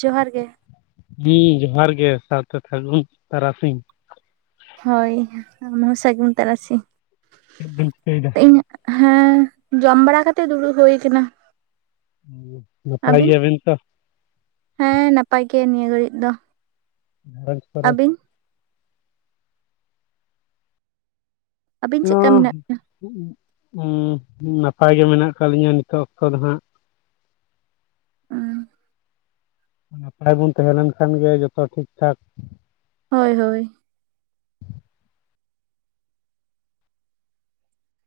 ᱡᱚᱦᱟᱨ ᱜᱮ! ᱦᱤᱸ ᱡᱚᱦᱟᱨ ᱜᱮ! ᱥᱟᱶᱛᱮ ᱥᱟᱹᱜᱩᱱ ᱛᱟᱨᱟᱥᱤᱧ᱾ ᱦᱳᱭ ᱟᱢ ᱦᱚᱸ ᱥᱟᱹᱜᱩᱱ ᱛᱟᱨᱟᱥᱤᱧ᱾ ᱪᱮᱫ ᱵᱤᱱ ᱪᱤᱠᱟᱹᱭ ᱫᱟ? ᱤᱧᱟᱜ ᱦᱮᱸ ᱡᱚᱢ ᱵᱟᱲᱟ ᱠᱟᱛᱮᱜ ᱫᱩᱲᱩᱵ ᱦᱩᱭ ᱟᱠᱟᱱᱟ᱾ ᱱᱟᱯᱟᱭ ᱜᱮᱭᱟᱵᱤᱱ ᱛᱚ? ᱦᱮᱸ ᱱᱟᱯᱟᱭ ᱜᱮ ᱱᱤᱭᱟᱹ ᱜᱷᱟᱹᱲᱤᱡ ᱫᱚ᱾ [unintelligible] ᱟᱹᱵᱤᱱ? ᱟᱹᱵᱤᱱ ᱪᱮᱫᱠᱟ ᱦᱚᱸ ᱢᱮᱱᱟᱜ ᱵᱤᱱᱟ ᱩᱸ ᱱᱟᱯᱟᱭ ᱜᱮ ᱢᱮᱱᱟᱜ ᱟᱠᱟᱫ ᱞᱤᱧᱟ ᱱᱤᱛᱚᱜ ᱚᱠᱛᱚ ᱫᱚ ᱦᱟᱸᱜ᱾ [unintelligible] ᱱᱟᱯᱟᱭ ᱵᱚᱱ ᱛᱟᱦᱮᱸ ᱞᱮᱱ ᱠᱷᱟᱱ ᱜᱮ ᱡᱚᱛᱚ ᱴᱷᱤᱠ ᱴᱷᱟᱠ ᱦᱳᱭ ᱦᱳᱭ᱾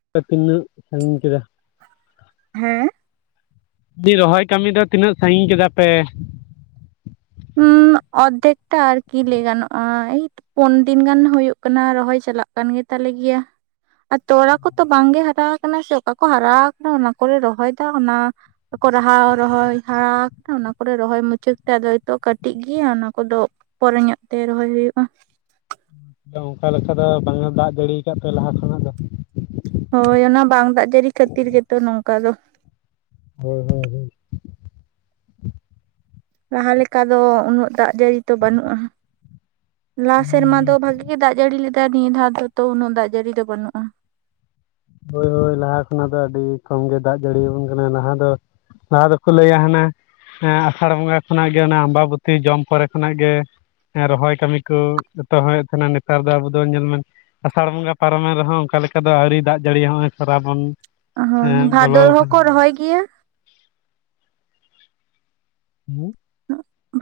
ᱯᱮ ᱛᱤᱱᱟᱹᱜ ᱥᱟᱹᱜᱤᱧ ᱠᱮᱫᱟ? ᱦᱮᱸ, ᱨᱚᱦᱚᱭ ᱠᱟᱹᱢᱤ ᱫᱚ ᱛᱤᱱᱟᱹᱜ ᱥᱟᱺᱜᱤᱧ ᱠᱮᱫᱟ ᱯᱮ? ᱦᱩᱸ ᱚᱨᱫᱷᱮᱠ ᱴᱟ ᱟᱨᱠᱤ ᱞᱟᱹᱭ ᱜᱟᱱᱚᱜᱼᱟ ᱮᱭᱤᱴ᱾ ᱯᱳᱱ ᱫᱤᱱ ᱜᱟᱱ ᱦᱳᱭᱳᱜ ᱠᱟᱱᱟ ᱨᱚᱦᱚᱭ ᱪᱟᱞᱟ ᱠᱟᱱ ᱜᱮᱛᱟᱞᱮᱜᱮᱭᱟ᱾ ᱟᱨ ᱛᱚᱲᱟ ᱠᱚᱛᱚ ᱵᱟᱝᱜᱮ ᱦᱟᱨᱟ ᱟᱠᱟᱱᱟ ᱥᱮ ᱚᱠᱟ ᱠᱚ ᱦᱟᱨᱟ ᱟᱠᱟᱱᱟ ᱚᱱᱟ ᱠᱚᱞᱮ ᱨᱚᱦᱚᱭ ᱫᱟ ᱚᱱᱟ ᱠᱚ ᱠᱚ ᱨᱟᱦᱟᱣ ᱨᱚᱦᱚᱭ ᱦᱟᱨᱟ ᱟᱠᱟᱱᱟ ᱚᱱᱟ ᱠᱚ ᱨᱚᱦᱚᱭ ᱢᱩᱪᱟᱹᱫ ᱛᱮ ᱟᱫᱚ ᱛᱚ ᱠᱟᱹᱴᱤᱡ ᱜᱮᱭᱟ ᱚᱱᱟ ᱠᱚᱫᱚ ᱯᱚᱨᱮ ᱧᱚᱜ ᱛᱮ ᱨᱚᱦᱚᱭ ᱦᱳᱭᱳᱜᱼᱟ᱾ ᱚᱱᱠᱟ ᱞᱮᱠᱟ ᱫᱚ ᱵᱟᱝᱮ ᱫᱟᱜ ᱡᱟᱹᱲᱤᱭᱟᱠᱟᱫ ᱛᱮ ᱞᱟᱦᱟ ᱠᱷᱚᱱᱟᱜ ᱫᱚ᱾ ᱦᱳᱭ ᱚᱱᱟ ᱵᱟᱝ ᱫᱟᱜ ᱡᱟᱹᱲᱤ ᱠᱷᱟᱹᱛᱤᱨ ᱜᱮᱛᱚ ᱱᱚᱝᱠᱟ ᱫᱚ᱾ ᱦᱳᱭ ᱦᱳᱭ ᱦᱳᱭ᱾ ᱞᱟᱦᱟ ᱞᱮᱠᱟ ᱫᱚ ᱩᱱᱟᱹᱜ ᱫᱟᱜ ᱡᱟᱹᱲᱤ ᱫᱚ ᱵᱟᱹᱱᱩᱜᱼᱟ, ᱞᱟᱦᱟ ᱥᱮᱨᱢᱟ ᱦᱳᱭ ᱫᱚ ᱵᱷᱟᱜᱤ ᱜᱮ ᱫᱟᱜ ᱡᱟᱹᱲᱤ ᱞᱮᱫᱟᱭ ᱱᱤᱭᱟᱹ ᱫᱷᱟᱣ ᱫᱚ ᱛᱚ ᱩᱱᱟᱹᱜ ᱫᱟᱜ ᱡᱟᱹᱲᱤ ᱫᱚ ᱵᱟᱹᱱᱩᱜ-ᱟ᱾ ᱦᱳᱭ ᱦᱳᱭ ᱞᱟᱦᱟ ᱠᱷᱚᱱᱟᱜ ᱫᱚ ᱟᱹᱰᱤ ᱠᱚᱢ ᱜᱮ ᱫᱟᱜ ᱡᱟᱹᱲᱤ ᱟᱵᱚᱱ ᱠᱟᱱᱟ ᱞᱟᱦᱟ ᱫᱚ ᱞᱟᱦᱟ ᱫᱚᱠᱚ ᱞᱟᱹᱭᱟ ᱦᱟᱱᱟ ᱦᱮᱸ ᱟᱥᱟᱲ ᱵᱚᱸᱜᱟ ᱠᱷᱚᱱᱟᱜ ᱜᱮ ᱚᱱᱮ ᱟᱢᱵᱟᱵᱚᱛᱤ ᱡᱚᱢ ᱯᱚᱨ ᱠᱷᱚᱱᱟᱜ ᱜᱮ, ᱦᱮᱸ ᱨᱚᱦᱚᱭ ᱠᱟᱹᱢᱤ ᱠᱚ, ᱡᱚᱛᱚ ᱨᱚᱦᱚᱭᱮ ᱛᱟᱦᱮᱸᱱᱟ ᱱᱮᱛᱟᱨ ᱫᱚ ᱟᱵᱚ ᱫᱚ ᱧᱮᱞ ᱢᱮ ᱟᱥᱟᱲ ᱵᱚᱸᱜᱟ ᱯᱟᱨᱚᱢᱮᱱ ᱨᱮᱦᱚᱸ ᱚᱱᱠᱟ ᱞᱮᱠᱟ ᱫᱚ ᱟᱹᱣᱨᱤ ᱫᱟᱜ ᱡᱟᱹᱲᱤ ᱦᱚᱸ ᱥᱨᱟᱵᱚᱱ ᱦᱳᱭ ᱦᱮᱸ ᱵᱚᱞᱚ ᱵᱷᱟᱫᱚᱨ ᱟᱠᱟᱱ ᱦᱚᱸᱠᱚ ᱨᱚᱦᱚᱭ ᱜᱮᱭᱟ᱾ ᱦᱩᱸ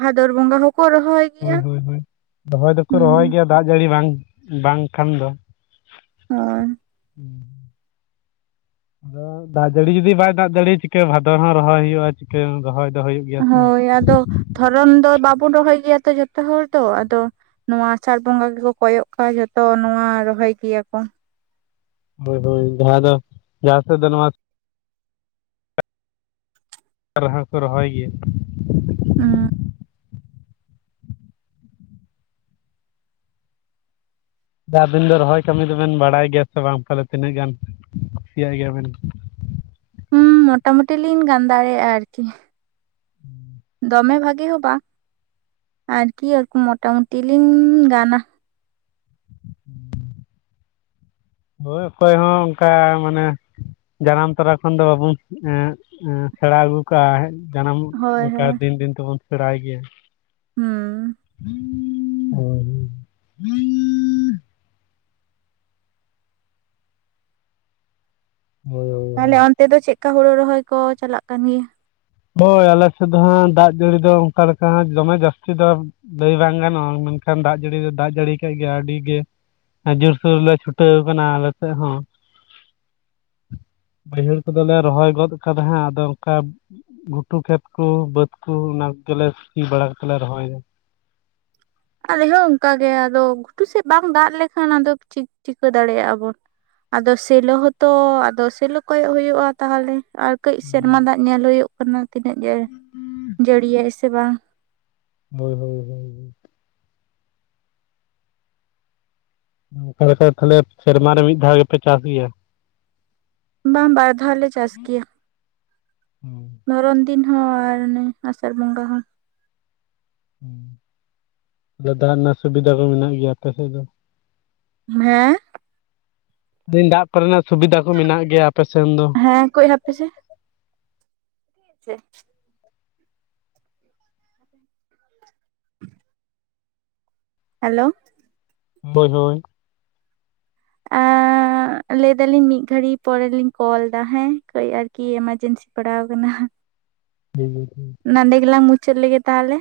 ᱵᱷᱟᱫᱚᱨ ᱵᱚᱸᱜᱟ ᱦᱚᱸᱠᱚ ᱨᱚᱦᱚᱭ ᱦᱳᱭ ᱜᱮᱭᱟ ᱦᱳᱭ ᱦᱳᱭ, ᱨᱚᱦᱚᱭ ᱫᱚᱠᱚ ᱨᱚᱦᱚᱭ ᱦᱩᱸ ᱜᱮᱭᱟ ᱫᱟᱜ ᱡᱟᱹᱲᱤ ᱵᱟᱝ ᱵᱟᱝᱠᱷᱟᱱ ᱫᱚ᱾ ᱦᱳᱭ᱾ ᱟᱫᱚ ᱫᱟᱜ ᱡᱟᱹᱲᱤ ᱡᱩᱫᱤ ᱵᱟᱭ ᱫᱟᱜ ᱫᱟᱲᱮ ᱪᱤᱠᱟᱹ ᱵᱷᱟᱫᱚᱨ ᱦᱚᱸ ᱨᱚᱦᱚᱭ ᱦᱩᱭᱩᱜᱼᱟ, ᱪᱤᱠᱟᱹ ᱨᱚᱦᱚᱭ ᱫᱚ ᱦᱩᱭᱩᱜ ᱜᱮᱭᱟ ᱥᱮ ᱦᱳᱭ ᱟᱫᱚ ᱫᱷᱚᱨᱚᱱ ᱫᱚ ᱵᱟᱵᱚᱱ ᱨᱚᱦᱚᱭ ᱜᱮᱭᱟ ᱛᱚ ᱡᱚᱛᱚ ᱦᱚᱲ ᱫᱚ ᱟᱫᱚ ᱱᱚᱣᱟ ᱟᱥᱟᱲ ᱵᱚᱸᱜᱟ ᱜᱮᱠᱚ ᱠᱚᱭᱚᱜ ᱠᱟᱜ ᱡᱚᱛᱚ ᱱᱚᱶᱟ ᱨᱚᱦᱚᱭ ᱜᱮᱭᱟ ᱠᱚ, ᱦᱳᱭ ᱦᱳᱭ ᱡᱟᱦᱟᱸ ᱫᱚ ᱡᱟᱦᱟᱸ ᱥᱮᱫ ᱫᱚ ᱱᱟᱣᱟ ᱟᱨ ᱦᱚᱸ ᱠᱚ ᱨᱚᱦᱚᱭ ᱜᱮᱭᱟ᱾ ᱟᱵᱤᱱ ᱫᱚ ᱨᱚᱦᱚᱭ ᱠᱟᱹᱢᱤ ᱫᱚᱵᱮᱱ ᱵᱟᱲᱟᱭ ᱜᱮᱭᱟ ᱥᱮ ᱵᱟᱝ? ᱛᱟᱦᱚᱞᱮ ᱛᱤᱱᱟᱹᱜ ᱜᱟᱱ ᱠᱩᱥᱤᱭᱟᱜ ᱜᱮᱭᱟᱵᱮᱱ? ᱦᱩᱸ ᱢᱚᱴᱟ ᱢᱩᱴᱤ ᱞᱤᱧ ᱜᱟᱱ ᱫᱟᱲᱮᱭᱟᱜᱼᱟ ᱟᱨᱠᱤ᱾ ᱫᱚᱢᱮ ᱵᱷᱟᱜᱤ ᱦᱚᱸ ᱵᱟ᱾ ᱟᱨᱠᱤ ᱤᱭᱟᱹ ᱢᱚᱴᱟ-ᱢᱩᱴᱤ ᱞᱤᱧ ᱜᱟᱱᱟ᱾ ᱦᱳᱭ ᱚᱠᱚᱭ ᱦᱚᱸ ᱚᱱᱠᱟ ᱢᱟᱱᱮ ᱡᱟᱱᱟᱢ ᱛᱚᱨᱟ ᱠᱷᱚᱱ ᱫᱚ ᱵᱟᱵᱩᱱ ᱮᱸ ᱥᱮᱬᱟ ᱟᱹᱜᱩ ᱠᱟᱜᱼᱟ, ᱡᱟᱱᱟᱢ ᱦᱳᱭ ᱚᱱᱠᱟ ᱦᱳᱭ ᱫᱤᱱ ᱫᱤᱱ ᱛᱮᱵᱚᱱ ᱥᱮᱬᱟᱭ ᱜᱮᱭᱟ᱾ ᱦᱩᱸ ᱦᱳᱭ᱾ ᱦᱳᱭᱳ᱾ ᱛᱟᱦᱚᱞᱮ ᱚᱱᱛᱮ ᱫᱚ ᱪᱮᱫᱠᱟ ᱦᱩᱲᱩ ᱨᱚᱦᱚᱭ ᱠᱚ ᱪᱟᱞᱟᱜ ᱠᱟᱱ ᱜᱮᱭᱟ? ᱦᱳᱭ ᱟᱞᱮ ᱥᱮᱫ ᱫᱚ ᱦᱟᱸᱜ ᱫᱟᱜ ᱡᱟᱹᱲᱤ ᱫᱚ ᱚᱱᱠᱟ ᱞᱮᱠᱟ ᱦᱟᱸᱜ ᱫᱚᱢᱮ ᱡᱟᱹᱥᱛᱤ ᱫᱚ ᱞᱟᱹᱭ ᱵᱟᱝ ᱜᱟᱱᱚᱜᱼᱟ ᱢᱮᱱᱠᱷᱟᱱ ᱫᱟᱜ ᱡᱟᱹᱲᱤ ᱫᱚ ᱫᱟᱜ ᱡᱟᱹᱲᱤ ᱠᱮᱫ ᱜᱮᱭᱟᱭ ᱟᱹᱰᱤ ᱜᱮ ᱡᱳᱨ-ᱥᱳᱨ ᱞᱮ ᱪᱷᱩᱴᱟᱹᱣ ᱠᱟᱱᱟ ᱟᱞᱮ ᱥᱮᱫ ᱦᱚᱸ᱾ ᱵᱟᱹᱭᱦᱟᱹᱲ ᱠᱚᱫᱚᱞᱮ ᱨᱚᱦᱚᱭ ᱜᱚᱫ ᱠᱟᱫᱟ ᱦᱟᱸᱜ ᱟᱫᱚ ᱚᱱᱠᱟ ᱜᱷᱩᱴᱩ ᱠᱷᱮᱛ ᱠᱚ ᱵᱟᱹᱫᱽ ᱠᱚ ᱚᱱᱟ ᱠᱚᱜᱮᱞᱮ ᱥᱤ ᱵᱟᱲᱟ ᱠᱟᱛᱮ ᱞᱮ ᱨᱚᱦᱚᱭᱫᱟ᱾ ᱟᱞᱮ ᱦᱚᱸ ᱚᱱᱠᱟ ᱜᱮ ᱟᱫᱚ ᱜᱷᱩᱴᱩ ᱥᱮᱫ ᱵᱟᱝ ᱫᱟᱜ ᱞᱮᱠᱷᱟᱱ ᱟᱫᱚ ᱪᱤᱠ- ᱪᱤᱠᱟᱹ ᱫᱟᱲᱮᱭᱟᱜᱼᱟ ᱵᱚᱱ? ᱟᱫᱚ ᱥᱮᱞᱳ ᱦᱚᱸᱛᱚ ᱟᱫᱚ ᱥᱮᱞᱳ ᱠᱚᱭᱚᱜ ᱦᱚᱭᱳᱜ-ᱟ᱾ ᱛᱟᱦᱚᱞᱮ ᱟᱨ ᱠᱟᱹᱡ ᱥᱮᱨᱢᱟ ᱫᱟᱜ ᱧᱮᱞ ᱦᱩᱭᱩᱜ ᱠᱟᱱᱟ ᱛᱤᱱᱟᱹᱜ ᱡᱮ ᱡᱟᱹᱲᱤᱭᱟᱭ ᱥᱮ ᱵᱟᱝ᱾ ᱦᱳᱭ ᱦᱳᱭ ᱦᱳᱭ᱾ ᱚᱱᱠᱟ ᱞᱮᱠᱟ ᱛᱟᱦᱞᱮ ᱥᱮᱨᱢᱟ ᱨᱮ ᱢᱤᱫ ᱫᱷᱟᱣ ᱜᱮᱯᱮ ᱪᱟᱥ ᱜᱮᱭᱟ? ᱵᱟᱝ ᱵᱟᱨ ᱫᱷᱟᱣ ᱞᱮ ᱪᱟᱥ ᱜᱮᱭᱟ᱾ ᱦᱩᱸ᱾ ᱫᱷᱚᱨᱚᱱ ᱫᱤᱱ ᱦᱚᱸ ᱟᱨ ᱚᱱᱮ ᱟᱥᱟᱲ ᱵᱚᱸᱜᱟ ᱦᱚᱸ᱾ ᱦᱩᱸ, ᱡᱳᱨ ᱫᱷᱟᱨᱟ ᱨᱮᱱᱟᱜ ᱥᱩᱵᱤᱫᱷᱟ ᱠᱚ ᱢᱮᱱᱟᱜ ᱜᱮᱭᱟ ᱟᱯᱮ ᱥᱮᱫ ᱫᱚ? ᱦᱮᱸ? ᱞᱮᱫᱤᱧ ᱫᱟᱜ ᱠᱚᱨᱮᱱᱟᱜ ᱥᱩᱵᱤᱫᱷᱟ ᱠᱚ ᱢᱮᱱᱟᱜ ᱜᱮᱭᱟ ᱟᱯᱮ ᱥᱮᱱ ᱫᱚ? ᱦᱮᱸ ᱠᱟᱹᱡ ᱦᱟᱯᱮ ᱥᱮ᱾ ᱪᱮᱫ? ᱦᱮᱞᱳ᱾ ᱦᱳᱭ ᱦᱳᱭ᱾ ᱮᱸᱻ ᱮᱸᱜ ᱞᱟᱹᱭ ᱫᱟᱞᱤᱧ ᱢᱤᱫ ᱜᱷᱟᱹᱲᱤᱡ ᱯᱚᱨᱮᱞᱤᱧ ᱠᱚᱞ ᱫᱟ ᱦᱮᱸ ᱠᱟᱹᱡ ᱟᱨᱠᱤ ᱮᱢᱟᱨᱡᱮᱱᱥᱤ ᱯᱟᱲᱟᱣ ᱠᱟᱱᱟ᱾ ᱴᱷᱤᱠ ᱜᱮᱭᱟ ᱛᱚᱵᱮ᱾ ᱱᱟᱰᱮᱸ ᱜᱮᱞᱟᱝ ᱢᱩᱪᱟᱹᱫ ᱞᱮᱜᱮ ᱛᱟᱦᱚᱞᱮ᱾